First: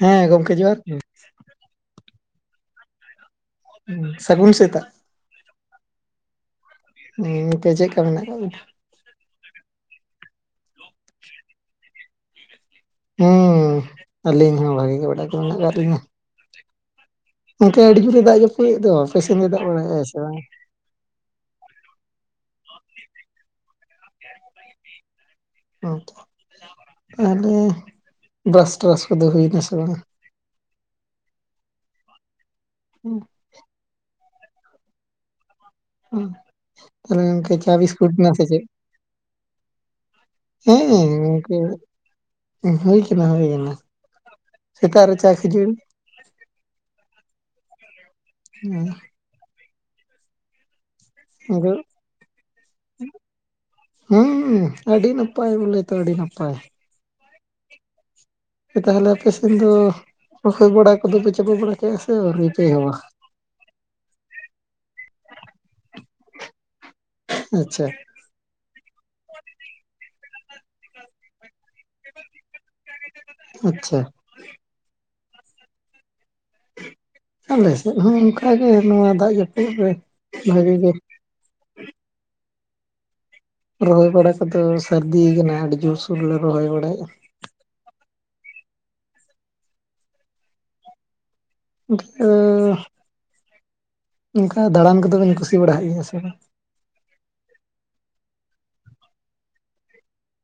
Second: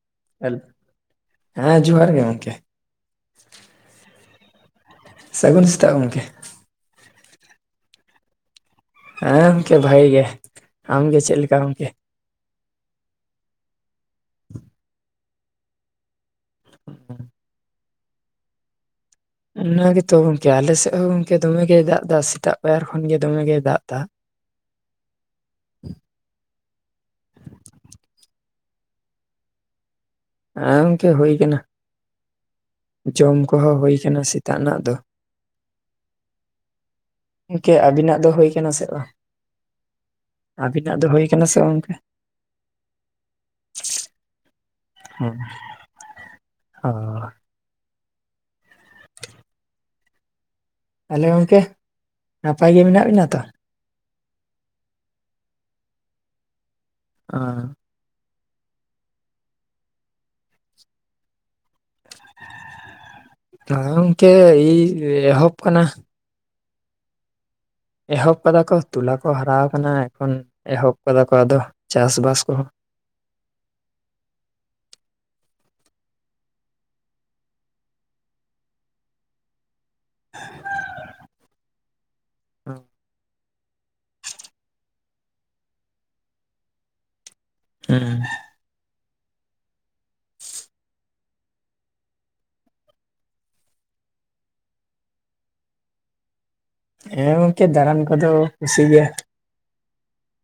ᱦᱮᱸ ᱜᱚᱢᱠᱮ ᱮᱞ- ᱡᱚᱦᱟᱨ ᱜᱮ ᱾ ᱦᱮᱸ ᱡᱚᱦᱟᱨ ᱜᱮ ᱜᱚᱝᱠᱮ ᱾ ᱦᱮᱺ ᱥᱟᱹᱜᱩᱱ ᱥᱮᱛᱟᱜ ᱥᱟᱹᱜᱩᱱ ᱥᱮᱛᱟᱜ ᱜᱚᱝᱠᱮ ᱾ ᱦᱮᱸ ᱱᱤᱠᱟᱹ ᱪᱮᱫ ᱠᱟ ᱢᱮᱱᱟᱜ ᱟᱠᱟᱜ ᱵᱤᱱᱟ? ᱦᱮᱸ ᱜᱚᱝᱠᱮ ᱵᱷᱟᱜᱤ ᱜᱮ ᱾ ᱟᱢ ᱜᱮ ᱪᱮᱫ ᱞᱮᱠᱟ ᱜᱚᱝᱠᱮ? ᱦᱩᱸ ᱟᱹᱞᱤᱧ ᱦᱚᱸ ᱵᱷᱟᱜᱤ ᱜᱮ ᱵᱟᱰᱟᱭ ᱠᱚ ᱢᱮᱱᱟᱜ ᱟᱠᱟᱫ ᱞᱤᱧᱟ ᱾ ᱚᱱᱠᱟ ᱟᱹᱰᱤ ᱡᱳᱨᱮ ᱫᱟᱜ ᱡᱟᱹᱯᱩᱫᱮᱫ ᱫᱚ ᱥᱮᱱ ᱫᱚ ᱫᱟᱜ ᱵᱟᱲᱟᱭᱮᱫᱼᱟ ᱥᱮ ᱚᱱᱟᱜᱮᱛᱚ ᱵᱟᱝ? ᱜᱚᱝᱠᱮ ᱟᱞᱮᱥᱮᱫ ᱦᱚᱸ ᱜᱚᱝᱠᱮ ᱫᱚᱢᱮᱜᱮᱭ ᱫᱟᱜ ᱮᱫᱟ ᱥᱮᱛᱟᱜ ᱞᱟᱭᱟᱨ ᱠᱷᱚᱱ ᱜᱮ ᱫᱚᱢᱮ ᱜᱮ ᱫᱟᱜ ᱮᱫᱟ ᱦᱮᱸ [unintelligible] ᱛᱟᱦᱞᱮ ᱵᱨᱟᱥ ᱴᱨᱟᱥ ᱠᱚᱫᱚ ᱦᱩᱭᱱᱟ ᱥᱮ ᱵᱟᱝ ᱦᱮ ᱜᱚᱝᱠᱮ ᱦᱩᱭ ᱠᱟᱱᱟ ᱡᱚᱢ ᱠᱚᱦᱚᱸ ᱦᱩᱭ ᱟᱠᱟᱱᱟ ᱥᱮᱛᱟᱜ ᱨᱮᱱᱟᱜ ᱫᱚ ᱛᱟᱦᱚᱞᱮ ᱜᱚᱢᱠᱮ ᱪᱟ ᱜᱚᱝᱠᱮ ᱵᱤᱥᱠᱩᱴ ᱟᱵᱤᱱᱟᱜ ᱫᱚ ᱱᱟ ᱦᱩᱭ ᱪᱮᱫ? ᱠᱟᱱᱟ ᱥᱮ ᱵᱟᱝ ᱦᱮᱸ ᱟᱵᱤᱱᱟᱜ ᱫᱚ ᱦᱩᱭ ᱠᱟᱱᱟ ᱜᱚᱢᱠᱮ ᱥᱮ ᱵᱟᱝ ᱜᱚᱝᱠᱮ ᱦᱩᱭ ᱠᱟᱱᱟ ᱦᱩᱭᱟᱱᱟ ᱦᱮᱸ ᱦ [unintelligible] ᱦᱮᱸ [unintelligible] ᱛᱟᱦᱚᱞᱮ ᱜᱚᱝᱠᱮ ᱱᱟᱯᱟᱭ ᱜᱮ ᱢᱮᱱᱟᱜ ᱵᱮᱱᱟ ᱛᱚ ᱦᱩᱺ ᱟᱹᱰᱤ ᱱᱟᱯᱟᱭ ᱵᱚᱞᱮ ᱛᱚ ᱟᱹᱰᱤ ᱱᱟᱯᱟᱭ ᱟᱨ ᱛᱟᱦᱚᱞᱮ ᱟᱯᱮᱥᱮᱱ ᱫᱚ ᱨᱚᱦᱚᱭ ᱵᱟᱲᱟ ᱠᱚᱫᱚᱯᱮ ᱪᱟᱵᱟ ᱵᱟᱲᱟᱭ ᱜᱚᱝᱠᱮ ᱤ ᱮᱦᱚᱵ ᱟᱠᱟᱱᱟ ᱟᱪᱪᱷᱟ ᱮᱦᱚᱵ ᱟᱠᱟᱫᱟ ᱠᱚ ᱛᱚᱞᱟ ᱠᱚ ᱦᱟᱨᱟ ᱟᱠᱟᱱᱟ ᱮᱠᱷᱚᱱ ᱮᱦᱚᱵ ᱟᱠᱟᱫᱟ ᱠᱚ ᱟᱫᱚ ᱪᱟᱥ ᱵᱟᱥ ᱠᱚᱦᱚᱸ ᱟᱪᱪᱷᱟ ᱟᱞᱮ ᱥᱮᱫ ᱦᱚᱸ ᱚᱱᱠᱟᱜᱮ ᱱᱚᱣᱟ ᱫᱟᱜ ᱡᱟᱹᱯᱩᱫ ᱨᱮ ᱵᱷᱟᱜᱤ ᱜᱮ ᱦᱮᱸ [unintelligible] ᱨᱚᱦᱚᱭ ᱵᱟᱲᱟ ᱠᱚᱫᱚ ᱥᱟᱹᱨᱫᱤ ᱠᱟᱱᱟ ᱟᱹᱰᱤ ᱡᱳᱨᱥᱳᱨ ᱞᱮ ᱨᱚᱦᱚᱭ ᱵᱟᱲᱟᱭᱮᱫᱟ [unintelligible] [unintelligible] ᱚᱱᱠᱟ ᱫᱟᱬᱟᱱ ᱠᱚᱫᱚ ᱵᱤᱱ ᱠᱩᱥᱤ ᱵᱟᱲᱟᱜ ᱜᱮᱭᱟ ᱥᱮ ᱵᱟᱝ? ᱦᱮᱸ ᱜᱚᱢᱠᱮ ᱫᱟᱬᱟᱱ ᱠᱚᱫᱚ ᱠᱩᱥᱤ ᱜᱮ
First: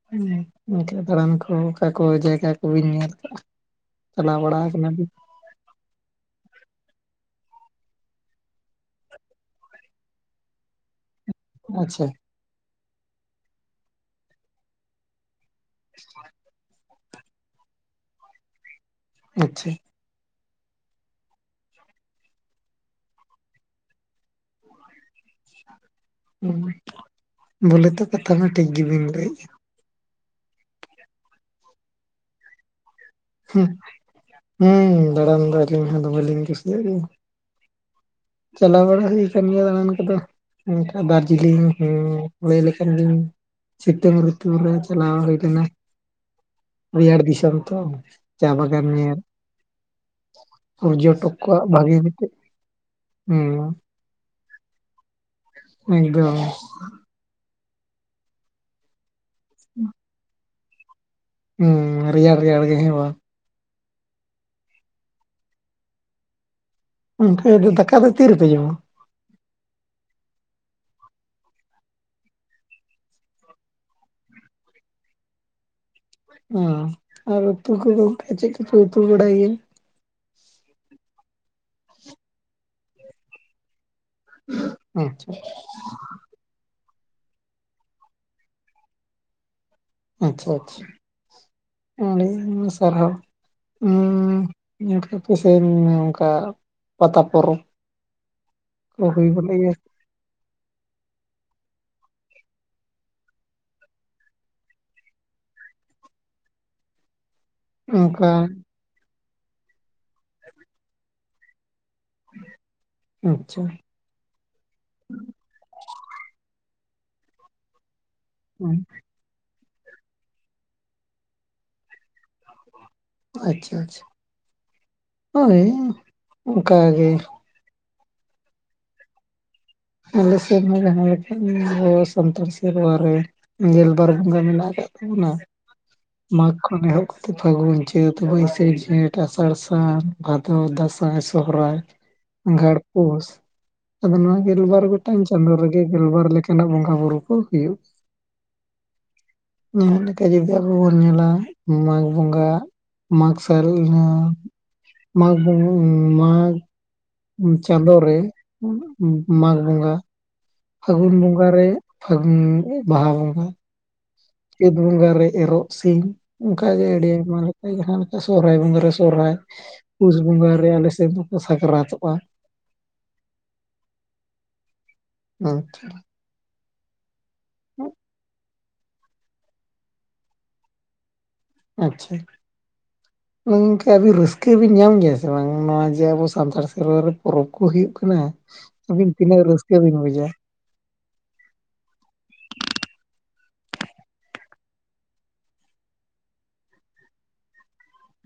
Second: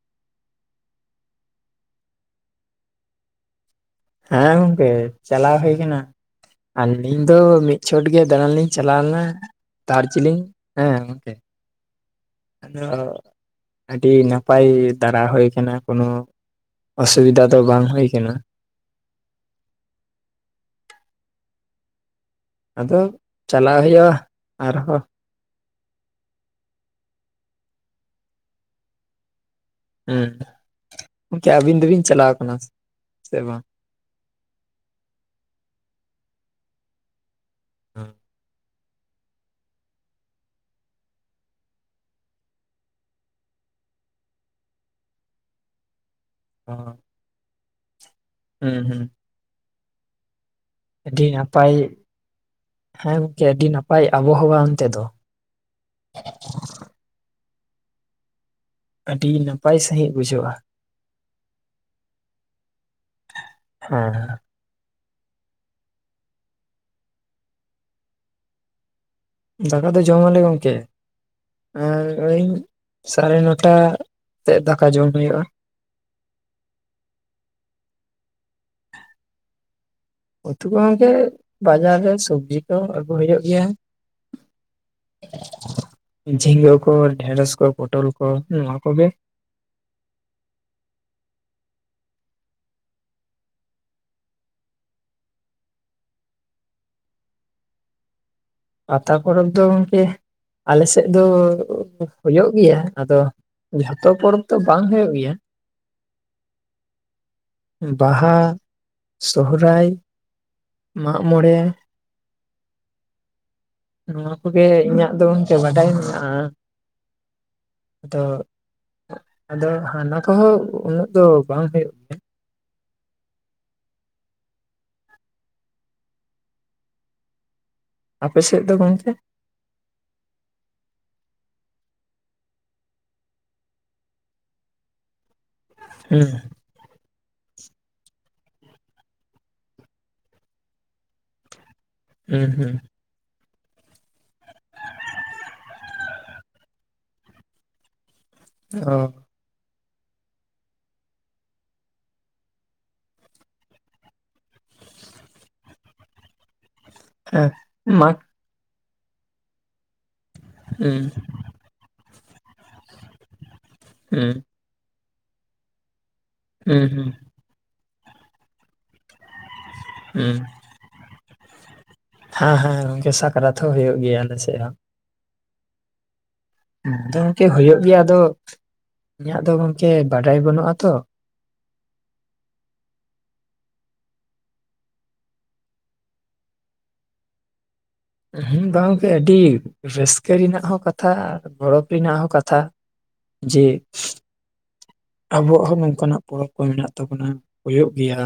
ᱦᱮ [unintelligible] ᱠᱟ ᱫᱟᱬᱟᱱ ᱠᱚ ᱚᱠᱟ ᱠᱚ ᱡᱟᱭᱜᱟ ᱠᱚᱵᱤᱱ ᱧᱮᱞ ᱟᱠᱟᱫᱟ ᱦᱮᱸ ᱜᱚᱝᱠᱮ ᱪᱟᱞᱟᱣ ᱦᱩᱭ ᱠᱟᱱᱟ ᱟᱹᱞᱤᱧ ᱫᱚ ᱢᱤᱫ ᱪᱷᱚᱴ ᱜᱮ ᱫᱟᱬᱟᱱ ᱞᱤᱧ ᱪᱟᱞᱟᱣ ᱞᱮᱱᱟ ᱫᱟᱨᱡᱤᱞᱤᱝ ᱦᱮᱸᱜᱚᱢᱠᱮ ᱟᱪᱪᱷᱟ ᱟᱫᱚ ᱟᱹᱰᱤ ᱱᱟᱯᱟᱭ ᱫᱟᱬᱟ ᱦᱩᱭ ᱠᱟᱱᱟ ᱠᱳᱱᱳ ᱚᱥᱩᱵᱤᱫᱟ ᱫᱚ ᱵᱟᱝ ᱦᱩᱭ ᱟᱠᱟᱱᱟ ᱟᱪᱪᱷᱟ ᱟᱫᱚ ᱪᱟᱞᱟᱜ ᱦᱩᱭᱩᱜᱼᱟ ᱟᱨᱦᱚᱸ ᱵᱚᱞᱮ ᱛᱚ ᱠᱟᱛᱷᱟ ᱢᱟ ᱴᱷᱤᱠ ᱜᱮᱵᱤᱱ ᱞᱟᱹᱭᱮᱜᱼᱟ ᱦᱮᱸ ᱜᱚᱢᱠᱮ ᱟᱹᱵᱤᱱ ᱫᱚᱵᱤᱱ ᱪᱟᱞᱟᱣ ᱠᱟᱱᱟ ᱥᱮ? ᱵᱟᱝ ᱦᱩᱸ ᱫᱟᱬᱟᱱ ᱫᱚ ᱟᱹᱞᱤᱧ ᱦᱚᱸᱫᱚᱢᱮ ᱞᱤᱧ ᱠᱩᱥᱤᱭᱟᱜ ᱜᱮ ᱦ [unintelligible] ᱪᱟᱞ ᱵᱟᱲᱟ ᱦᱩᱭ ᱠᱟᱱ ᱜᱮᱭᱟ ᱫᱟᱲᱟᱱ ᱠᱚᱫᱚ ᱫᱟᱨᱡᱤᱞᱤᱝ ᱦᱚᱸ ᱞᱟᱹᱭ ᱞᱮᱠᱷᱟᱱ ᱜᱤᱧ ᱥᱤᱛᱩᱝᱨᱤᱛᱩ ᱨᱮ ᱪᱟᱞᱟᱜᱣᱱᱟ [inaudible] ᱨᱮᱡᱟᱲ ᱫᱤᱥᱚᱢ ᱛᱚ ᱪᱟ ᱦᱩᱸ ᱵᱟᱜᱟᱱ ᱦᱩᱸ ᱧᱮᱞ ᱟᱹᱰᱤ ᱯᱚᱨᱡᱚᱴᱚᱠ ᱠᱚᱣᱟᱜ ᱱᱟᱯᱟᱭ ᱵᱷᱟᱹᱜᱤ [unintelligible] ᱦᱮᱸ ᱜᱚᱝᱠᱮ ᱟᱹᱰᱤ ᱱᱟᱯᱟᱭ ᱟᱵᱚᱦᱟᱣᱟ ᱚᱱᱛᱮ ᱫᱚ ᱮᱠᱫᱚᱢ ᱟᱹᱰᱤ ᱱᱟᱯᱟᱭ ᱥᱟᱺᱦᱤᱡ ᱵᱩᱡᱷᱟᱹᱜᱼᱟ ᱦᱩᱸ ᱨᱮᱭᱟᱲ ᱨᱮᱭᱟᱲ ᱜᱮ ᱦᱮᱸ ᱵᱟᱝ ᱦᱮᱸ [unintelligible] ᱫᱚ ᱫᱟᱠᱟ ᱫᱚ ᱛᱤ ᱨᱮᱯᱮ ᱡᱚᱢᱟ ᱫᱟᱠᱟ ᱫᱚ ᱡᱚᱢᱟᱞᱮ ᱜᱚᱝᱠᱮ ᱟᱨ ᱳᱭ ᱥᱟᱲᱮ ᱱᱚᱴᱟᱛᱮᱫ ᱫᱟᱠᱟ ᱡᱚᱢ ᱦᱩᱭᱩᱜᱼᱟ ᱦᱸ ᱟᱨ ᱩᱛᱩ ᱠᱚᱫᱚ ᱜᱚᱢᱠᱮ ᱪᱮᱫ ᱠᱚᱯᱮ ᱩᱛᱩ ᱵᱟᱲᱟᱭ ᱜᱮᱭᱟ ᱩᱛᱩ ᱜᱚᱢᱠᱮ ᱵᱟᱡᱟᱨ ᱨᱮ ᱥᱚᱵᱡᱤ ᱠᱚ ᱟᱹᱜᱩ ᱦᱩᱭᱩᱜ ᱜᱮᱭᱟ ᱟᱪᱪᱷᱟ ᱡᱷᱤᱸᱜᱟᱹ ᱠᱚ ᱰᱷᱮᱸᱲᱚᱥ ᱠᱚ ᱯᱚᱴᱚᱞ ᱠᱚ ᱱᱚᱣᱟ ᱠᱚᱜᱮ ᱟᱪᱪᱷᱟ ᱟᱪᱪᱷᱟ ᱟᱹᱰᱤ ᱟᱭᱢᱟ ᱥᱟᱨᱦᱟᱣ [unintelligible] ᱼᱼ ᱥᱮᱱᱞᱤᱱᱟ ᱚᱱᱠᱟ ᱯᱟᱛᱟ ᱯᱚᱨᱚᱵᱽ [inaudible] ᱯᱟᱛᱟ ᱯᱚᱨᱚᱵᱽ ᱵᱟᱲᱟᱜ ᱫᱚ ᱜᱮᱭᱟ ᱜᱚᱢᱠᱤ ᱟᱞᱮᱥᱮᱫ ᱫᱚ ᱦᱩᱭᱩᱜ ᱜᱮᱭᱟ ᱟᱫᱚ ᱡᱷᱚᱛᱚ ᱯᱚᱨᱚᱵᱽ ᱫᱚ ᱵᱟᱝ ᱦᱩᱭᱩᱜ ᱜᱮᱭᱟ ᱚᱱᱠᱟ ᱵᱟᱦᱟ ᱥᱚᱦᱚᱨᱟᱭ ᱢᱟᱜ ᱢᱚᱬᱮ ᱟᱪᱪᱷᱟ ᱱᱚᱣᱟ ᱠᱚᱜᱮ ᱤᱧᱟᱹᱜ ᱫᱚ ᱜᱚᱝᱠᱮ ᱵᱟᱰᱟᱭ ᱢᱮᱱᱟᱜᱼᱟ ᱟᱫᱚ ᱦᱩᱸ [inaudible] ᱟᱫᱚ ᱦᱟᱱᱟ ᱠᱚᱦᱚᱸ ᱩᱱᱟᱹᱜ ᱫᱚ ᱵᱟᱝ ᱦᱩᱭᱩᱜ ᱛᱮ ᱟᱪᱪᱷᱟ ᱟᱪᱪᱷᱟ ᱦᱳᱭ ᱚᱱᱠᱟ ᱜᱮ ᱟᱯᱮᱥᱮᱫ ᱫᱚ ᱜᱚᱢᱠᱮ ᱟᱞᱮ ᱥᱮᱫ ᱦᱚᱸ ᱡᱟᱦᱟᱸ ᱞᱮᱠᱟ ᱥᱟᱱᱛᱟᱲ ᱥᱮᱨᱣᱟ ᱨᱮ ᱜᱮᱞᱵᱟᱨ ᱵᱚᱸᱜᱟ ᱢᱮᱱᱟᱜ ᱠᱟᱜ ᱛᱟᱵᱚᱱᱟ ᱦᱩᱸ ᱠᱷᱚᱱ ᱮᱦᱚᱵ ᱠᱟᱛᱮ ᱯᱷᱟᱹᱜᱩᱱ ᱪᱟᱹᱛ ᱵᱟᱹᱭᱥᱟᱹ ᱡᱷᱮᱸᱴ ᱟᱥᱟᱲ ᱥᱟᱱ ᱵᱷᱟᱫᱚᱨ ᱫᱟᱸᱥᱟᱭ ᱥᱚᱦᱨᱟᱭ ᱦᱩᱸ ᱦᱩᱸ ᱟᱜᱷᱟᱲ ᱯᱩᱥ ᱟᱫᱚ ᱱᱚᱣᱟ ᱜᱮᱞᱵᱟᱨ ᱜᱚᱴᱟᱝ ᱪᱟᱸᱫᱳ ᱨᱮᱜᱮ ᱜᱮᱞᱵᱟᱨ ᱞᱮᱠᱟᱱᱟᱜ ᱵᱚᱸᱜᱟ ᱵᱩᱨᱩ ᱠᱚ ᱦᱩᱭᱩᱜᱼᱟ ᱚᱻ ᱱᱮ ᱞᱮ ᱞᱮᱠᱟ ᱡᱩᱫᱤ ᱟᱵᱚ ᱟᱵᱚ ᱵᱚᱱ ᱧᱮᱞᱟ ᱢᱟᱜᱽ ᱵᱚᱸᱜᱟ ᱢᱟᱜᱽᱥᱚᱨᱩᱞ ᱤᱱᱟ ᱢᱟᱜᱽ ᱵᱚᱝᱜᱟ ᱢᱟᱜᱽ ᱦᱮᱸ ᱪᱟᱸᱫᱳ ᱢᱟ ᱨᱮ ᱢᱟᱜᱽ ᱵᱚᱸᱜᱟ ᱦᱩᱸ ᱯᱷᱟᱹᱜᱩᱱ ᱵᱚᱸᱜᱟ ᱨᱮ ᱯᱷᱟᱹᱜᱩᱱ ᱵᱟᱦᱟ ᱵᱚᱸᱜᱟ ᱦᱮᱸ ᱪᱟᱹᱛ ᱵᱚᱸᱜᱟ ᱨᱮ ᱮᱨᱚᱜ ᱥᱤᱢ ᱦᱩᱸ ᱚᱱᱠᱟᱜᱮ ᱟᱹᱰᱤ ᱦᱩᱸ ᱟᱭᱢᱟ ᱞᱮᱠᱟ ᱡᱟᱦᱟᱸ ᱞᱮᱠᱟ ᱥᱚᱨᱦᱟᱭ ᱵᱚᱸᱜᱟ ᱨᱮ ᱥᱚᱦᱨᱟᱭ ᱯᱩᱥ ᱦᱩᱸ ᱵᱚᱸᱜᱟ ᱨᱮ ᱟᱞᱮ ᱥᱮᱫ ᱫᱚᱠᱚ ᱥᱟᱠᱨᱟᱛᱚᱜᱼᱟ ᱦᱮᱸ ᱦᱮᱸ ᱜᱚᱝᱠᱮ ᱥᱟᱠᱨᱟᱛ ᱦᱚᱸ ᱦᱩᱭᱩᱜ ᱜᱮᱭᱟ ᱟᱞᱮ ᱥᱮᱫ ᱦᱚᱸ ᱟᱪᱷᱟ ᱟᱫᱚ ᱜᱚᱝᱠᱮ ᱦᱩᱭᱩᱜ ᱜᱮᱭᱟ ᱟᱫᱚ ᱤᱧᱟᱹᱜ ᱫᱚ ᱜᱚᱝᱠᱮ ᱵᱟᱰᱟᱭ ᱵᱟᱹᱱᱩᱜᱼᱟ ᱛᱚ ᱟᱪᱪᱷᱟ ᱛᱚ ᱜᱚᱝᱠᱮ ᱟᱹᱵᱤᱱ ᱨᱟᱹᱥᱠᱟᱹ ᱵᱤᱱ ᱧᱟᱢ ᱜᱮᱭᱟ ᱥᱮ ᱵᱟᱝ ᱱᱚᱣᱟ ᱡᱮ ᱟᱵᱚ ᱥᱟᱱᱛᱟᱲ ᱥᱮᱨᱣᱟ ᱨᱮ ᱯᱚᱨᱚᱵᱽ ᱠᱚ ᱦᱩᱭᱩᱜ ᱠᱟᱱᱟ ᱦᱮᱸ ᱵᱟᱝ ᱜᱚᱝᱠᱮ ᱟᱹᱵᱤᱱ ᱟᱹᱰᱤ ᱛᱤᱱᱟᱹᱜ ᱨᱟᱹᱥᱠᱟᱹ ᱵᱤᱱ ᱵᱩᱡᱟ [unintelligible] ᱠᱟᱛᱷᱟ ᱟᱨ ᱜᱚᱨᱚᱵ ᱨᱮᱱᱟᱜ ᱦᱚᱸ ᱠᱟᱛᱷᱟ ᱡᱮ ᱟᱵᱚᱣᱟᱜ ᱦᱚᱸ ᱱᱚᱝᱠᱟᱱᱟᱜ ᱯᱚᱨᱚᱵᱽ ᱠᱚ ᱢᱮᱱᱟᱜ ᱛᱟᱵᱚᱱᱟ ᱦᱩᱭᱩᱜ ᱜᱮᱭᱟ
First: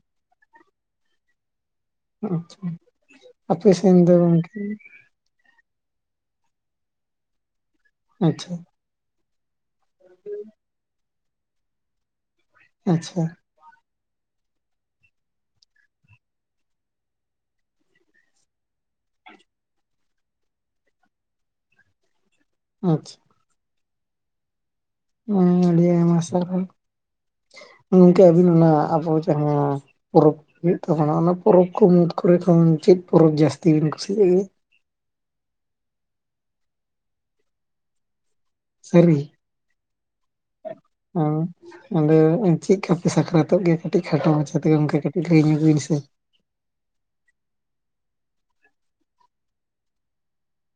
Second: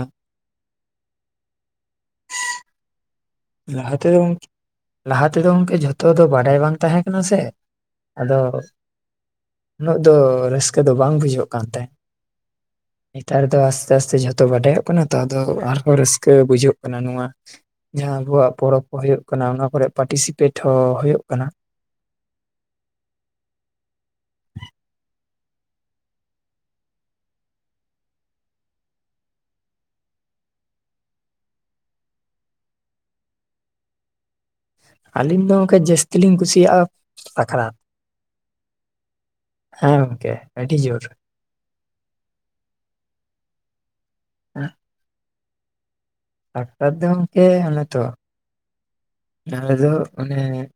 ᱟᱪᱪᱷᱟ ᱟᱯᱮ ᱞᱟᱦᱟ ᱥᱮᱱ ᱫᱚ ᱛᱮᱫᱚ ᱜᱚᱝᱠᱮ ᱞᱟᱦᱟ ᱛᱮᱫᱚ ᱜᱚᱝᱠᱮ ᱡᱷᱚᱛᱚ ᱫᱚ ᱵᱟᱰᱟᱭ ᱵᱟᱝ ᱛᱟᱦᱮᱸ ᱠᱟᱱᱟ ᱥᱮ ᱟᱫᱚ ᱟᱪᱪᱷᱟ ᱩᱱᱟᱹᱜ ᱫᱚ ᱨᱟᱹᱥᱠᱟᱹ ᱫᱚ ᱵᱟᱝ ᱵᱩᱡᱷᱟᱹᱜ ᱠᱟᱱ ᱛᱟᱦᱮᱸᱜ ᱟᱪᱪᱷᱟ ᱱᱮᱛᱟᱨ ᱫᱚ ᱟᱥᱛᱮ ᱟᱥᱛᱮ ᱡᱷᱚᱛᱚ ᱵᱟᱰᱟᱭᱚᱜ ᱠᱟᱱᱟ ᱛᱚ ᱟᱨᱦᱚᱸ ᱨᱟᱹᱥᱠᱟᱹ ᱵᱩᱡᱷᱟᱹᱜ ᱠᱟᱱᱟ ᱱᱚᱣᱟ ᱡᱟᱦᱟᱸ ᱟᱵᱚᱣᱟᱜ ᱯᱚᱨᱚᱵᱽ ᱠᱚ ᱦᱩᱭᱩᱜ ᱠᱟᱱᱟ ᱚᱱᱟ ᱠᱚᱨᱮ ᱯᱟᱴᱤᱥᱤᱯᱮᱴ ᱦᱚᱸ ᱦᱩᱭᱩᱜ ᱠᱟᱱᱟ ᱟᱪᱪᱷᱟ ᱦᱮ ᱟᱹᱰᱤ ᱟᱭᱢᱟ ᱥᱟᱨᱦᱟᱣ ᱜᱚᱝᱠᱮ ᱟᱹᱵᱤᱱ ᱚᱱᱟ ᱟᱵᱚ ᱡᱟᱦᱟᱸ ᱯᱚᱨᱚᱵᱽ ᱦᱩᱭᱩᱜ ᱛᱟᱵᱚᱱᱟ ᱚᱱᱟ ᱯᱚᱨᱚᱵᱽ ᱦᱚᱭᱚᱜ ᱛᱟᱵᱚᱱᱟ ᱩᱱᱟ ᱯᱚᱨᱚᱵᱽ ᱠᱚ ᱢᱩᱫᱽ ᱠᱚᱨᱮ ᱠᱷᱟᱱ ᱪᱮᱫ ᱯᱚᱨᱚᱵᱽ ᱡᱟᱹᱥᱛᱤ ᱵᱤᱱ ᱠᱩᱥᱤᱭᱟᱜ ᱜᱮᱭᱟ ᱟᱹᱞᱤᱧ ᱫᱚ ᱚᱱᱠᱟ ᱡᱟᱹᱥᱛᱤ ᱞᱤᱧ ᱠᱩᱥᱤᱭᱟᱜᱼᱟ ᱟᱠᱷᱟᱲᱟ ᱥᱟᱨᱤ ᱜᱤ ᱜᱚᱝᱠᱮ ᱟᱹᱰᱤ ᱡᱳᱨ ᱚᱻ ᱟᱫᱚ ᱪᱮᱫᱠᱟᱯᱮ ᱥᱟᱠᱨᱟᱛᱚᱜ ᱜᱮᱭᱟ ᱠᱟᱹᱴᱤᱡ ᱠᱷᱟᱴᱚ ᱢᱟᱪᱷᱟ ᱛᱮᱜᱮ ᱚᱱᱠᱟ ᱠᱟᱹᱴᱤᱡ ᱠᱷᱟᱴᱚ ᱢᱟᱪᱷᱟ ᱛᱮᱜᱮᱢ ᱞᱟᱹᱭ ᱧᱚᱜ ᱵᱤᱱ ᱥᱮ ᱟᱯᱮ ᱫᱚ ᱜᱚᱢᱠᱮ ᱚᱱᱮ ᱛᱚ ᱟᱞᱮ ᱫᱚ ᱚᱱᱮ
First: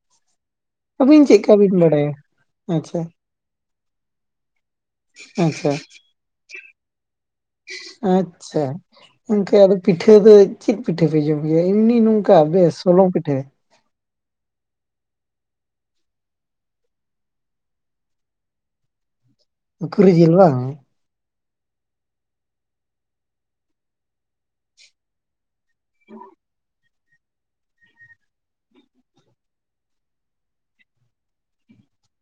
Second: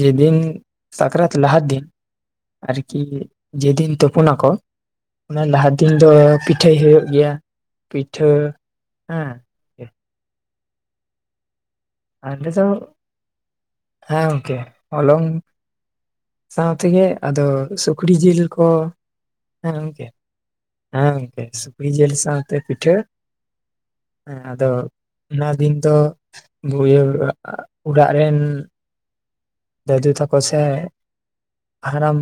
ᱡᱮ ᱫᱤᱱ ᱟᱹᱵᱤᱱ ᱥᱟᱠᱨᱟᱛ ᱪᱮᱫᱠᱟ ᱞᱟᱦᱟ ᱵᱤᱱ ᱫᱤᱱ ᱵᱟᱰᱟᱭᱟ? ᱟᱨᱠᱤ ᱟᱪᱪᱷᱟ ᱡᱮᱫᱤᱱ ᱛᱩᱯᱩ ᱱᱟᱠᱚ ᱚᱱᱟ ᱞᱟᱦᱟ ᱟᱪᱪᱷᱟ ᱫᱤᱱ ᱫᱚ ᱯᱤᱴᱷᱟᱹᱭ ᱦᱩᱭᱩᱜ ᱜᱮᱭᱟ ᱯᱤᱴᱷᱟᱹ ᱟᱪᱪᱷᱟ ᱦᱮᱸ, ᱜᱚᱝᱠᱮ ᱟᱫᱚ ᱯᱤᱴᱷᱟᱹ ᱫᱚ ᱪᱮᱫ ᱯᱤᱴᱷᱟᱹ ᱯᱮ ᱡᱚᱢ ᱜᱮᱭᱟ ᱮᱢᱱᱤ ᱱᱚᱝᱠᱟ ᱟᱞᱮ ᱫᱚ ᱵᱮᱥ ᱦᱚᱞᱚᱝ ᱯᱤᱴᱷᱟᱹ, ᱦᱮᱸ ᱜᱚᱝᱠᱮ ᱚᱞᱚᱝ ᱥᱟᱶ ᱛᱮᱜᱮ ᱟᱫᱚ ᱥᱩᱠᱨᱤ ᱡᱤᱞ ᱠᱚ ᱦᱮᱸ ᱜᱚᱝᱠᱮ ᱥᱩᱠᱨᱤ ᱡᱤᱞ ᱵᱟᱝ, ᱦᱮᱸ ᱜᱚᱝᱠᱮ ᱥᱩᱠᱨᱤ ᱡᱤᱞ ᱥᱟᱶᱛᱮ ᱯᱤᱴᱷᱟᱹ ᱦᱮᱸ ᱟᱫᱚ ᱚᱱᱟ ᱫᱤᱱ ᱛᱚ [unintelligible] ᱚᱲᱟᱜ ᱨᱮᱱ ᱫᱟᱹᱫᱩ ᱛᱟᱠᱚ ᱥᱮ ᱦᱟᱲᱟᱢ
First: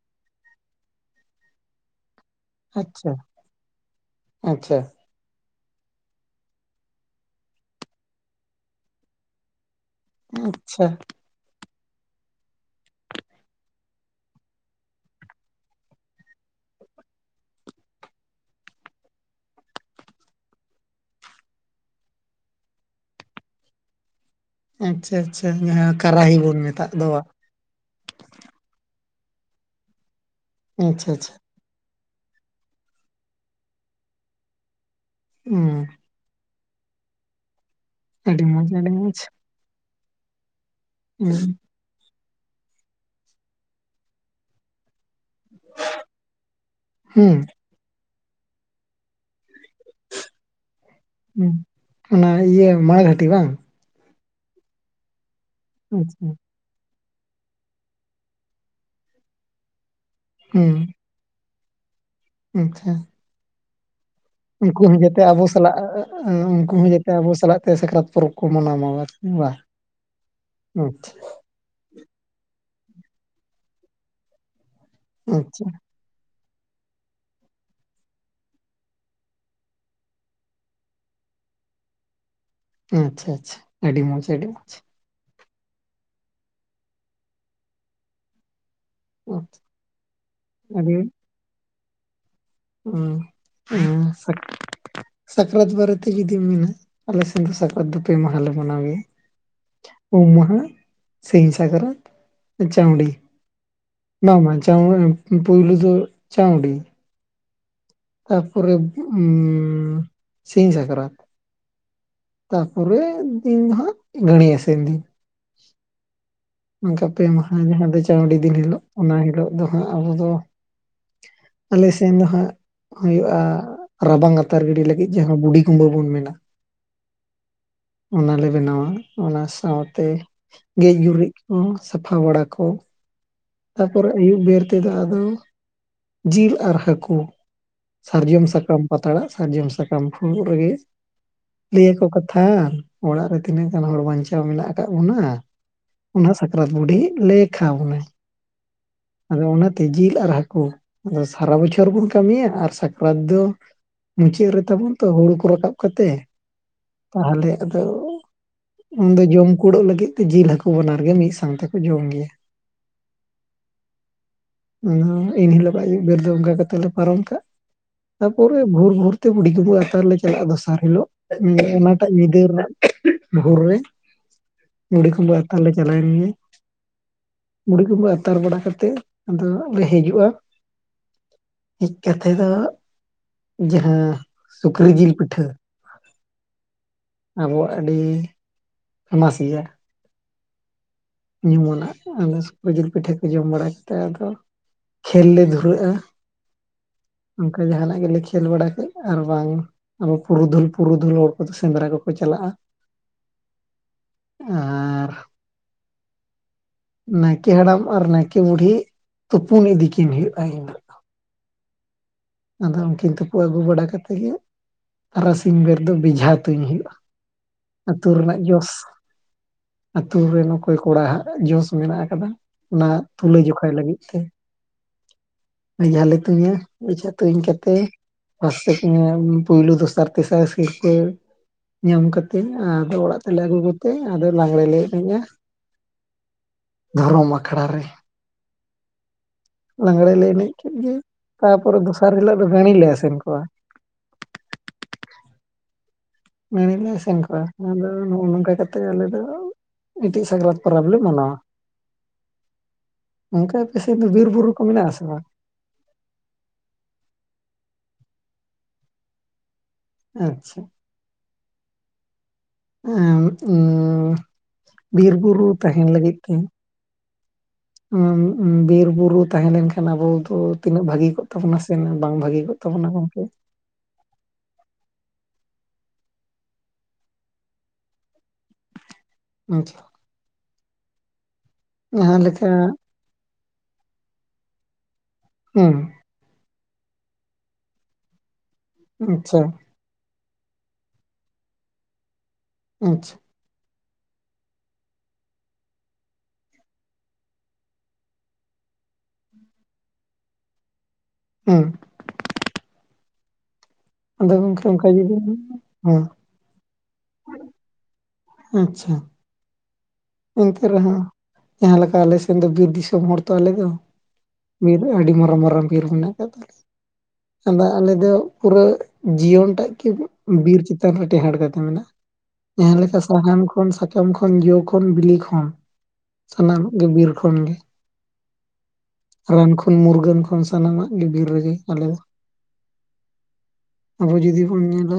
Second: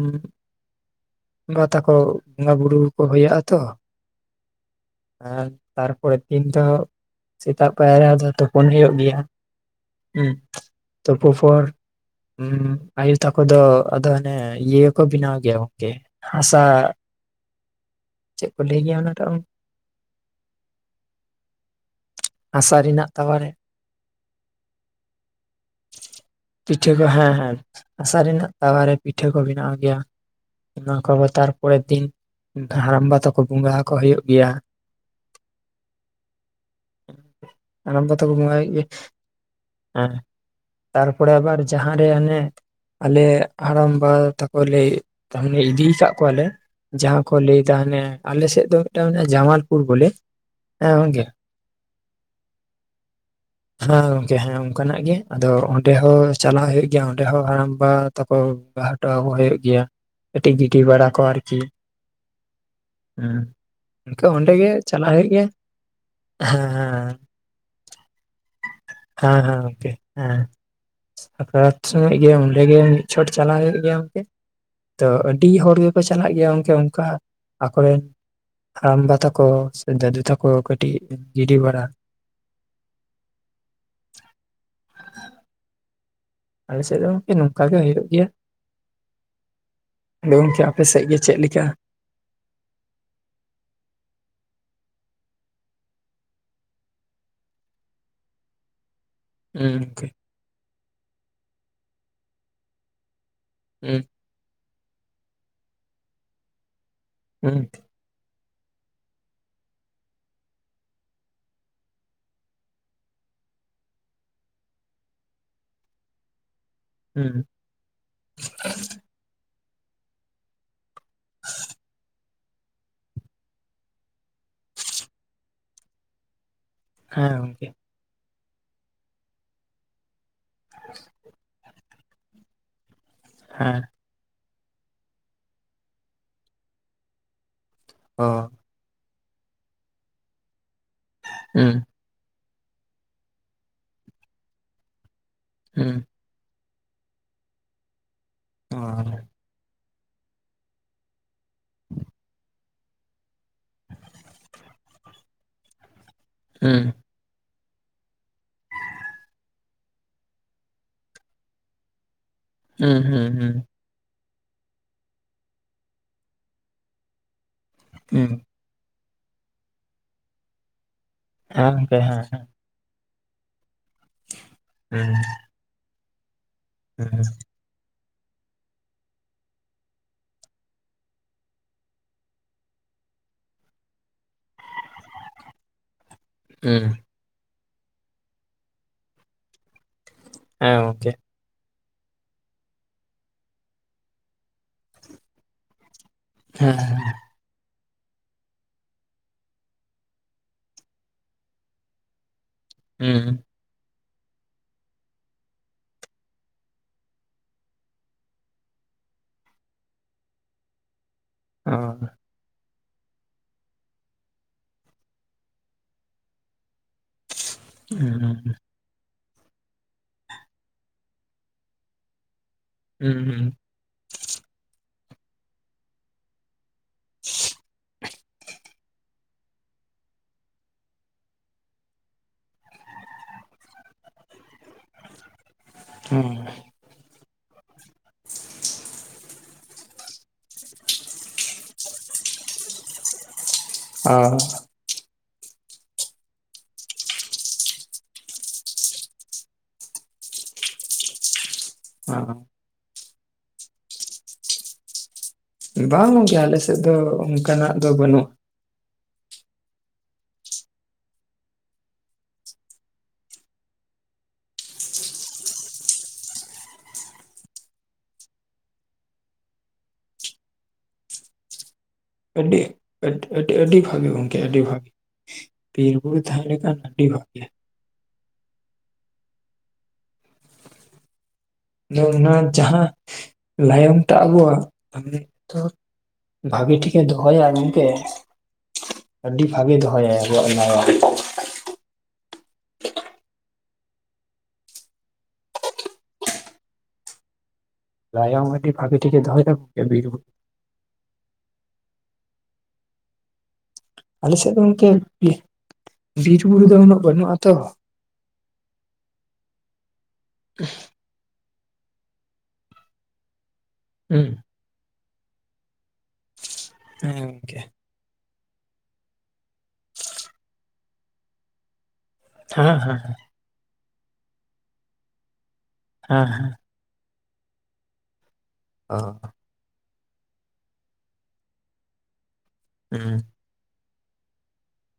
ᱵᱟ ᱛᱟᱠᱚ ᱵᱚᱸᱜᱟ ᱵᱩᱨᱩ ᱠᱚ ᱟᱪᱪᱷᱟ ᱦᱩᱭᱚᱜ-ᱟ ᱛᱚ, ᱟᱪᱪᱷᱟ ᱮᱸ ᱛᱟᱨᱯᱚᱨᱮᱨ ᱫᱤᱱ ᱫᱚ ᱥᱮᱛᱟᱜ ᱯᱟᱭᱟᱨ ᱨᱮ ᱟᱫᱚ ᱛᱩᱯᱩᱱ ᱦᱩᱭᱩᱜ ᱜᱮᱭᱟ, ᱦᱮᱸ ᱟᱪᱪᱷᱟ ᱛᱳᱯᱳ ᱯᱚᱨ ᱦᱩᱸ ᱟᱭᱩ ᱛᱟᱠᱚ ᱫᱚ ᱟᱫᱚ ᱦᱟᱱᱮ ᱤᱭᱟᱹ ᱠᱚ ᱵᱮᱱᱟᱣ ᱜᱮᱭᱟ ᱜᱚᱝᱠᱮ ᱦᱟᱥᱟ ᱪᱮᱫ ᱠᱚ ᱞᱟᱹᱭ ᱜᱮᱭᱟ ᱚᱱᱟᱴᱟᱜ ᱜᱚᱝᱠ ᱦᱟᱥᱟ ᱨᱮᱱᱟᱜ ᱛᱟᱣᱟ ᱨᱮ ᱾ ᱟᱪᱪᱷᱟ ᱟᱪᱪᱷᱟ ᱡᱟᱦᱟᱸ ᱠᱟᱨᱟᱦᱤ ᱵᱚᱱ ᱯᱤᱴᱷᱟᱹ ᱢᱮᱛᱟᱜ ᱠᱚ ᱫᱚ ᱵᱟᱝ ᱦᱮᱸ ᱦᱮᱸ ᱦᱟᱥᱟ ᱨᱮᱱᱟᱜ ᱛᱟᱣᱟᱨᱮ ᱯᱤᱴᱷᱟᱹ ᱠᱚ ᱵᱮᱱᱟᱣ ᱜᱮᱭᱟ, ᱚᱱᱟ ᱠᱚ ᱟᱪᱪᱷᱟ ᱟᱵᱟᱨ ᱟᱪᱪᱷᱟ ᱛᱟᱨᱯᱚᱨᱮᱨ ᱫᱤᱱ ᱦᱟᱲᱟᱢᱵᱟ ᱛᱟᱠᱚ ᱵᱚᱸᱜᱟ ᱠᱚ ᱦᱩᱭᱩᱜ ᱜᱮᱭᱟ, ᱩᱸᱻ ᱦᱟᱲᱟᱢᱵᱟ ᱛᱟ ᱠᱚ ᱟᱹᱰᱤ ᱵᱚᱸᱜᱟ ᱢᱚᱡᱽ ᱦᱩᱭᱩᱜ ᱜᱮᱭᱟ ᱟᱹᱰᱤ ᱢᱚᱡᱽ ᱦᱮᱸ ᱛᱟᱨᱯᱚᱨᱮ ᱦᱩᱸ ᱟᱵᱟᱨ ᱡᱟᱦᱟᱸᱨᱮ ᱦᱟᱱᱮ ᱟᱞᱮ ᱦᱟᱲᱟᱢᱵᱟ ᱛᱟᱠᱚ ᱞᱮ ᱛᱟᱦᱚᱞᱮ ᱤᱫᱤ ᱠᱟᱜ ᱠᱚᱣᱟᱞᱮ ᱡᱟᱦᱟᱸ ᱠᱚ ᱦᱩᱸ ᱞᱟᱹᱭ ᱛᱟ ᱦᱟᱱᱮ ᱟᱞᱮ ᱥᱮᱫ ᱫᱚ ᱢᱤᱫᱴᱟᱝ ᱢᱮᱱᱟᱜᱼᱟ ᱡᱟᱢᱟᱞᱯᱩᱨ ᱵᱚᱞᱮ ᱦᱮᱸ ᱜᱚᱝᱠᱮ ᱦᱩᱸ ᱚᱱᱟ ᱤᱭᱟᱹ ᱢᱟᱲᱜᱷᱟᱴᱤ ᱵᱟᱝ? ᱦᱮᱸ ᱜᱚᱝᱠᱮ ᱦᱮᱸ ᱚᱱᱠᱟᱱᱟᱜ ᱜᱮ ᱟᱫᱚ ᱚᱸᱰᱮ ᱦᱚᱸ ᱟᱪᱪᱷᱟ ᱪᱟᱞᱟᱣ ᱦᱩᱭᱩᱜ ᱜᱮ ᱚᱸᱰᱮ ᱦᱚᱸ ᱦᱟᱲᱟᱢᱵᱟ ᱛᱟᱠᱚ ᱵᱟᱦᱟ ᱴᱚᱣᱟᱠᱚ ᱦᱩᱭᱩᱜ ᱜᱮᱭᱟ ᱠᱟᱹᱴᱤᱡ ᱦᱩᱸ ᱜᱤᱰᱤ ᱵᱟᱲᱟ ᱠᱚ ᱟᱨᱠᱤ, ᱟᱪᱪᱷᱟ, ᱦᱩᱸ ᱤᱱᱠᱟᱹ ᱚᱸᱰᱮ ᱩᱱᱠᱩ ᱦᱚᱸ ᱡᱟᱛᱮ ᱟᱵᱚ ᱥᱟᱞᱟᱜ ᱦᱮᱸ ᱩᱱᱠᱩ ᱦᱚᱸ ᱡᱟᱛᱮ ᱟᱵᱚ ᱥᱟᱞᱟᱜ ᱛᱮ ᱥᱟᱠᱨᱟᱛ ᱯᱚᱨᱚᱵᱽ ᱠᱚ ᱢᱟᱱᱟᱣᱟ ᱢᱟ ᱦᱮᱸ [unintelligible] ᱦᱮᱸ ᱵᱟ, ᱦᱮᱸ ᱜᱚᱝᱠᱮ, ᱦᱮᱸ ᱥᱟᱠᱨᱟᱛ ᱥᱚᱢᱚᱸᱡ ᱜᱮ ᱚᱸᱰᱮ ᱜᱮ ᱢᱤᱫ ᱪᱷᱚᱴ ᱪᱟᱞᱟᱣ ᱦᱩᱭᱩᱜ ᱜᱮᱭᱟ ᱜᱚᱝᱠᱮ, ᱛᱚ ᱟᱹᱰᱤ ᱟᱪᱪᱷᱟ ᱦᱚᱲ ᱜᱮᱠᱚ ᱪᱟᱞᱟᱜ ᱜᱮᱭᱟ ᱜᱚᱝᱠᱮ ᱚᱱᱠᱟ ᱟᱠᱚᱨᱮᱱ ᱦᱟᱲᱟᱢᱵᱟ ᱛᱟᱠᱚ ᱥᱮ ᱫᱟᱫᱩ ᱛᱟᱠᱚ ᱠᱟᱹᱴᱤᱡ ᱜᱤᱜᱤ ᱵᱟᱲᱟ, ᱟᱪᱪᱷᱟ ᱟᱪᱪᱷᱟ ᱟᱹᱰᱤ ᱢᱚᱡᱽ ᱟᱹᱰᱤ ᱢᱚᱡᱽ, ᱟᱞᱮ ᱥᱮᱫ ᱫᱚ ᱜᱚᱝᱠᱮ ᱱᱚᱝᱠᱟ ᱜᱮ ᱦᱩᱭᱩᱜ ᱜᱮᱭᱟ ᱾ ᱟᱫᱚ ᱜᱚᱝᱠᱮ ᱟᱯᱮ ᱥᱮᱫ ᱜᱮ ᱪᱮᱫ ᱞᱮᱠᱟ? ᱩᱸ ᱩᱸ ᱥᱟᱠ ᱥᱟᱠᱨᱟᱛ ᱵᱟᱨᱮᱛᱮ ᱡᱩᱫᱤᱢ ᱢᱮᱱᱟ ᱟᱞᱮ ᱥᱮᱱ ᱫᱚ ᱥᱟᱠᱨᱟᱛ ᱫᱚ ᱯᱮ ᱢᱟᱦᱟ ᱞᱮ ᱢᱟᱱᱟᱣ ᱜᱮᱭᱟ ᱩᱝᱠᱮ, ᱩᱢ ᱢᱟᱦᱟ, ᱥᱤᱧ ᱥᱟᱠᱨᱟᱛ, ᱪᱟᱣᱰᱤ ᱩᱸ [unintelligible] ᱵᱟᱝ ᱵᱟᱝ ᱪᱟᱣ [unintelligible] ᱯᱩᱭᱞ ᱫᱚ ᱪᱟᱣᱰᱤ, ᱦᱩᱸ ᱛᱟᱨ ᱯᱚᱨᱮ ᱩᱸ ᱥᱤᱧ ᱥᱟᱠᱨᱟᱛ, ᱛᱟᱨ ᱯᱚᱨᱮ ᱫᱤᱱ ᱦᱟᱸᱜ ᱜᱟᱹᱲᱤ ᱟᱥᱮᱱ ᱫᱤᱱ ᱚᱱᱠᱟ ᱯᱮ ᱦᱩᱸ ᱢᱟᱦᱟ ᱜᱮ ᱡᱟᱦᱟ ᱫᱚ ᱪᱟᱣᱣᱰᱤ ᱫᱤᱱ ᱦᱤᱞᱳᱜ ᱚᱱᱟ ᱦᱤᱞᱳᱜ ᱫᱚ ᱦᱟᱸᱜ ᱟᱵᱚ ᱫᱚ ᱟᱞᱮ ᱥᱮᱱ ᱫᱚ ᱦᱟᱸᱜ ᱦᱩᱭᱩᱜᱼᱟ ᱨᱟᱵᱟᱝ ᱟᱛᱟᱨ ᱜᱤᱰᱤ ᱞᱟᱹᱜᱤᱫ ᱡᱟᱦᱟᱸ ᱵᱩᱰᱷᱤ ᱠᱩᱢᱵᱟᱹ ᱵᱚᱱ ᱢᱮᱱᱟ, ᱦᱮᱸ ᱜᱚᱝᱠᱮ, ᱚᱱᱟᱞᱮ ᱵᱮᱱᱟᱣᱟ ᱚᱱᱟ ᱥᱟᱶᱛᱮ ᱜᱮᱡᱽ ᱜᱩᱨᱤᱡᱽ, ᱦᱚᱸ ᱥᱟᱯᱷᱟ ᱵᱟᱲᱟ ᱠᱚ ᱦᱮᱸ ᱛᱟᱨᱯᱚᱨᱮ ᱟᱭᱩᱵ ᱵᱮᱨ ᱛᱮᱫᱚ ᱟᱫᱚ ᱡᱤᱞ ᱟᱨ ᱦᱟᱹᱠᱩ ᱚ ᱥᱟᱨᱡᱚᱢ ᱥᱟᱠᱟᱢ ᱯᱟᱛᱲᱟᱜ ᱥᱟᱨᱡᱚᱢ ᱥᱟᱠᱟᱢ ᱯᱷᱩᱲᱩᱜ ᱨᱮᱜᱮ ᱦᱩᱸ ᱞᱟᱹᱭᱟᱠᱚ ᱛᱷᱟᱱ ᱚᱲᱟᱜ ᱨᱮ ᱛᱤᱱᱟᱹᱜ ᱜᱟᱱ ᱦᱚᱲ ᱵᱟᱧᱪᱟᱣ ᱢᱮᱱᱟᱜ ᱟᱠᱟᱫ ᱵᱚᱱᱟ ᱦᱩᱸ ᱚᱱᱟ ᱥᱟᱠᱨᱟᱛ ᱵᱩᱰᱷᱤ ᱞᱟᱹᱭ ᱠᱷᱟᱣ ᱵᱚᱱᱟ ᱾ ᱚᱸ ᱟᱫᱚ ᱚᱱᱟᱛᱮ ᱡᱤᱞ ᱟᱨ ᱦᱟᱹᱠᱩ ᱟᱫᱚ ᱥᱟᱨᱟ ᱵᱚᱪᱷᱚᱨ ᱵᱚᱱ ᱠᱟᱹᱢᱤᱭᱟ ᱟᱨ ᱥᱟᱠᱨᱟᱛ ᱫᱚ ᱢᱩᱪᱟᱹᱫ ᱨᱮ ᱛᱟᱵᱚᱱ ᱛᱚ ᱦᱩᱲᱩ ᱠᱚ ᱨᱟᱠᱟᱵ ᱠᱟᱛᱮ ᱦᱮᱸ ᱛᱟᱦᱚᱞᱮ ᱟᱫᱚ ᱩᱱᱫᱚ ᱡᱚᱢ ᱠᱩᱲᱟᱹᱜ ᱞᱟᱹᱜᱤᱫ ᱛᱮ ᱡᱤᱞ ᱦᱟᱹᱠᱩ ᱵᱟᱱᱟᱨ ᱜᱮ ᱢᱤᱫ ᱥᱟᱶ ᱛᱮᱠᱚ ᱡᱚᱢ ᱜᱮᱭᱟ᱾ ᱦᱩᱸ ᱦᱩᱸ ᱦᱩᱸ᱾ ᱮᱱ ᱦᱤᱞᱳᱜᱟᱜ ᱟᱹᱭᱩᱵ ᱵᱮᱨ ᱫᱚ ᱚᱱᱠᱟ ᱠᱟᱛᱮᱜ ᱞᱮ ᱯᱟᱨᱚᱢ ᱠᱟᱜ ᱦᱮᱸ ᱛᱟᱯᱚᱨ ᱵᱷᱩᱨ ᱵᱷᱩᱨᱛᱮ ᱵᱩᱰᱷᱤᱜᱩ ᱟᱛᱟᱨ ᱞᱮ ᱪᱟᱞᱟᱜᱼᱟ ᱫᱚᱥᱟᱨ ᱦᱤᱞᱳᱜ ᱜᱚᱝᱠᱮ ᱚᱱᱟᱴᱟᱜ ᱦᱮᱸ ᱧᱤᱫᱟᱹ ᱨᱮᱱᱟᱜ ᱵᱷᱳᱨ ᱨᱮ ᱵᱩᱲᱤ ᱠᱩᱢᱵᱟᱹ ᱟᱛᱟᱨ ᱞᱮ ᱪᱟᱞᱟᱣᱮᱱ ᱜᱮ ᱦᱮᱸ ᱦᱮᱸ ᱵᱩᱲᱦᱤ ᱠᱩᱢᱵᱟᱹ ᱟᱛᱟᱨ ᱵᱟᱲᱟ ᱠᱟᱛᱮᱫ ᱟᱫᱚ ᱞᱮ ᱦᱤᱡᱩᱜᱼᱟ᱾ ᱦᱮᱡ ᱠᱟᱛᱮ ᱫᱚ ᱡᱟᱦᱟᱸ ᱥᱩᱠᱨᱤ ᱡᱤᱞ ᱯᱤᱴᱷᱟᱹ ᱦᱮᱸ ᱟᱵᱚᱣᱟᱜ ᱟᱹᱰᱤ ᱯᱷᱮᱢᱟᱥ ᱜᱮᱭᱟ᱾ ᱦᱮᱸ ᱜᱚᱢᱠᱮ ᱧᱩᱢᱩᱱᱟᱜ ᱟᱫᱚ ᱥᱤᱠᱨᱤ ᱡᱤᱞ ᱯᱤᱴᱷᱟᱹ ᱠᱚ ᱡᱚᱢ ᱵᱟᱲᱟ ᱠᱟᱛᱮᱫ ᱟᱫᱚ ᱠᱷᱮᱞ ᱞᱮ ᱫᱷᱩᱨᱟᱹᱜᱼᱟ᱾ ᱦᱮᱸ ᱦᱮᱸ᱾ ᱚᱱᱠᱟ ᱡᱟᱦᱟᱱᱟᱜ ᱜᱮᱞᱮ ᱠᱷᱮᱞ ᱵᱟᱲᱟ ᱠᱮᱫ ᱟᱨ ᱵᱟᱝ ᱟᱵᱚ ᱯᱩᱨᱩᱫᱷᱩᱞ ᱯᱩᱨᱩᱫᱷᱩᱞ ᱦᱚᱲ ᱠᱚᱫᱚ ᱥᱮᱸᱫᱽᱨᱟ ᱠᱚᱠᱚ ᱪᱟᱞᱟᱜᱼᱟ᱾ ᱦᱮᱸ᱾ ᱟᱨ ᱱᱟᱭᱠᱮ ᱦᱟᱲᱟᱢ ᱟᱨ ᱱᱟᱭᱠᱮ ᱵᱩᱰᱦᱤ ᱛᱩᱯᱩᱱ ᱤᱫᱤ ᱠᱤᱱ ᱦᱩᱭᱩᱜᱼᱟ [unintelligible] ᱟᱨ ᱟᱫᱚ ᱩᱱᱠᱤᱱ ᱛᱩᱯᱩ ᱟᱹᱜᱩ ᱵᱟᱲᱟ ᱠᱟᱛᱮᱫ ᱜᱮ ᱛᱟᱨᱟᱥᱤᱧ ᱵᱮᱨ ᱫᱚ ᱵᱮᱡᱷᱟ ᱛᱩᱧ ᱦᱩᱭᱩᱜᱼᱟ᱾ ᱟᱹᱛᱩ ᱦᱩᱸ ᱦᱩᱸ ᱨᱮᱱᱟᱜ ᱡᱚᱥ ᱟᱛᱩ ᱨᱮᱱ ᱚᱠᱚᱭ ᱠᱚᱲᱟ ᱦᱟᱸᱜ ᱡᱚᱥ ᱢᱮᱱᱟᱜ ᱟᱠᱟᱫᱟ ᱚᱱᱟ ᱦᱩᱸ ᱛᱩᱞᱟᱹ ᱦᱩᱸ ᱡᱠᱷᱟᱭ ᱞᱟᱹᱜᱤᱫ ᱛᱮ ᱵᱮᱡᱷᱟ ᱞᱮ ᱛᱩᱧᱟ᱾ ᱵᱮᱡᱷᱟ ᱛᱩᱧ ᱠᱟᱛᱮ [unintelligible] ᱯᱳᱭᱞᱳ ᱫᱚᱥᱟᱨ ᱛᱮᱥᱟᱨ ᱥᱤᱨᱯᱟᱹ ᱧᱟᱢ ᱠᱟᱛᱮᱜ ᱟᱫᱚ ᱚᱲᱟᱜ ᱛᱮᱞᱮ ᱟᱹᱜᱩ ᱠᱚᱛᱮ ᱟᱫᱚ ᱞᱟᱜᱽᱲᱮ ᱞᱮ ᱮᱱᱮᱡ ᱟ ᱫᱷᱚᱨᱚᱢ ᱟᱠᱷᱲᱟ ᱨᱮ᱾ [inaudible] ᱞᱟᱸᱽᱲᱮ ᱞᱮ ᱮᱱᱮᱡ ᱠᱮᱫ ᱜᱮ ᱛᱟᱯᱚᱨᱮ ᱫᱚᱥᱟᱨ ᱦᱤᱞᱳᱜ ᱫᱚ ᱜᱟᱹᱲᱤ ᱞᱮ ᱟᱥᱮᱱ ᱠᱚᱣᱟ᱾ ᱟ ᱜᱟᱹᱲᱤ ᱞᱮ ᱟᱥᱮᱱ ᱠᱚᱣᱟ ᱟᱫᱚ ᱱᱚᱜᱼᱚ ᱱᱚᱝᱠᱟ ᱠᱟᱛᱮᱜ ᱟᱞᱮ ᱫᱚ ᱤᱴᱤ ᱥᱟᱠᱨᱟᱛ ᱯᱚᱨᱚᱵ ᱞᱮ ᱢᱟᱱᱟᱣᱟ᱾ [unintelligible] ᱱᱚᱝᱠᱟ ᱟᱯᱮᱥᱮᱫ ᱫᱚ ᱵᱤᱨ ᱵᱩᱨᱩ ᱠᱚ ᱢᱮᱱᱟᱜ ᱟᱥᱮ ᱵᱟᱝ? ᱵᱟᱝ ᱜᱚᱝᱠᱮ ᱟᱞᱮᱥᱮᱫ ᱫᱚ ᱚᱱᱠᱟᱱᱟᱜ ᱫᱚ ᱵᱟᱹᱱᱩᱜᱼᱟ᱾ ᱟᱪᱪᱷᱟ᱾ ᱵᱤᱨ ᱵᱩᱨᱩ ᱛᱟᱦᱮᱱ ᱞᱟᱹᱜᱤᱫ ᱛᱮ ᱩᱸ ᱩᱸ ᱵᱤᱨ ᱵᱩᱨᱩ ᱛᱟᱦᱮᱸ ᱞᱮᱱᱠᱷᱟᱱ ᱫᱚ ᱟᱵᱚ ᱫᱚ ᱛᱤᱱᱟᱹᱜ ᱵᱷᱟᱹᱜᱤ ᱠᱚᱜ ᱛᱟᱵᱚᱱᱟ ᱥᱮ ᱾ ᱛᱤᱱᱟᱹᱜ ᱵᱟᱝ ᱵᱷᱟ ᱟᱹᱰᱤ ᱟᱹᱴ ᱟᱹᱴ ᱟᱹᱰᱤ ᱵᱷᱟᱜᱮ ᱜᱚᱝᱠᱮ, ᱟᱹᱰᱤ ᱵᱷᱟᱜᱮ ᱵᱤᱨᱵᱩᱨᱩ ᱛᱟᱦᱮᱸ ᱞᱮᱠᱷᱟᱱ ᱟᱹᱰᱤ ᱵᱷᱽᱟᱜᱮ ᱢᱟᱪᱷᱟ ᱟᱫᱚ ᱡᱟᱦᱟᱸ ᱚᱱᱟ ᱞᱮᱠᱟ ᱡᱟᱦᱟᱸ ᱞᱟᱭᱚᱝ ᱛᱟᱜ ᱟᱵᱚᱣᱟᱜ ᱦᱮᱸ [unintelligible] ᱵᱷᱟᱜᱤ ᱴᱷᱤᱠᱮ ᱫᱚᱦᱚᱭᱟ ᱢᱮᱱᱛᱮ ᱟᱪᱪᱷᱟ ᱟᱹᱰᱤ ᱵᱷᱟᱜᱤ ᱫᱚᱦᱚᱭᱟᱭ ᱟᱵᱚᱣᱟᱜ ᱱᱚᱣᱟ ᱟᱪᱪᱷᱟ ᱾ ᱞᱟᱭᱟᱢ ᱟᱹᱰᱤ ᱵᱷᱟᱹᱜᱤ ᱴᱷᱤᱠ ᱫᱚᱦᱚᱭ ᱮᱫᱟ ᱵᱤᱨ ᱵᱩᱨᱩ ᱦᱮᱸ᱾ ᱟᱫᱚ ᱟᱞᱮᱥᱮᱫ ᱫᱚ ᱚᱱᱠᱟ ᱜᱚᱝᱠᱮ ᱡᱩᱫᱤ ᱦᱮᱸ ᱵᱤᱨ ᱵᱩᱨᱩ ᱫᱚ ᱩᱱᱟᱹᱜ ᱵᱟᱹᱱᱩᱜᱼᱟᱛᱚ ᱟᱪᱪᱷᱟ ᱮᱱᱛᱮ ᱨᱮᱦᱚᱸ ᱡᱟᱦᱟᱸ ᱞᱮᱠᱟ ᱟᱞᱮ ᱥᱮᱱ ᱫᱚ ᱵᱤᱨ ᱫᱤᱥᱚᱢ ᱦᱚᱲ ᱛᱚ ᱟᱞᱮ ᱫᱚ ᱾ ᱦᱢ ᱾ ᱵᱤᱨ ᱟᱹᱰᱤ ᱢᱟᱨᱟᱝ, ᱢᱟᱨᱟᱝ ᱵᱤᱨ ᱢᱮᱱᱟᱜ ᱟᱠᱟᱫ ᱦᱮᱸ ᱛᱟᱞᱮᱭᱟ ᱜᱚᱝᱠᱮ ᱟᱫᱚ ᱟᱞᱮ ᱫᱚ ᱯᱩᱨᱟᱹ ᱡᱤᱭᱚᱱ ᱴᱟᱜ ᱠᱤ ᱵᱤᱨ ᱪᱮᱛᱟᱱ ᱨᱮ ᱴᱮᱸᱦᱟᱴ ᱠᱟᱛᱮ ᱢᱮᱱᱟᱜᱼᱟ? ᱦᱮᱸ ᱡᱟᱦᱟᱸ ᱞᱮᱠᱟ ᱦᱮᱸ ᱥᱟᱦᱟᱱ ᱠᱷᱚᱱ, ᱥᱟᱠᱟᱢ ᱠᱷᱚᱱ ᱡᱚ ᱠᱷᱚᱱ ᱵᱤᱞᱤ ᱠᱷᱚᱱ ᱦᱮᱸ ᱦᱮᱸ ᱥᱟᱱᱟᱢ ᱜᱮ ᱵᱤᱨ ᱠᱷᱚᱱ ᱜᱮ ᱚ ᱾ ᱨᱟᱱ ᱠᱷᱚᱱ ᱢᱩᱨᱜᱟᱹᱱ ᱠᱷᱚᱱ ᱥᱟᱱᱟᱢᱟᱜ ᱜᱮ ᱵᱤᱨ ᱨᱮᱜᱮ ᱟᱞᱮ ᱦᱢ ᱾ ᱟᱵᱚ ᱡᱩᱫᱤ ᱵᱚᱱ ᱧᱮᱞᱟ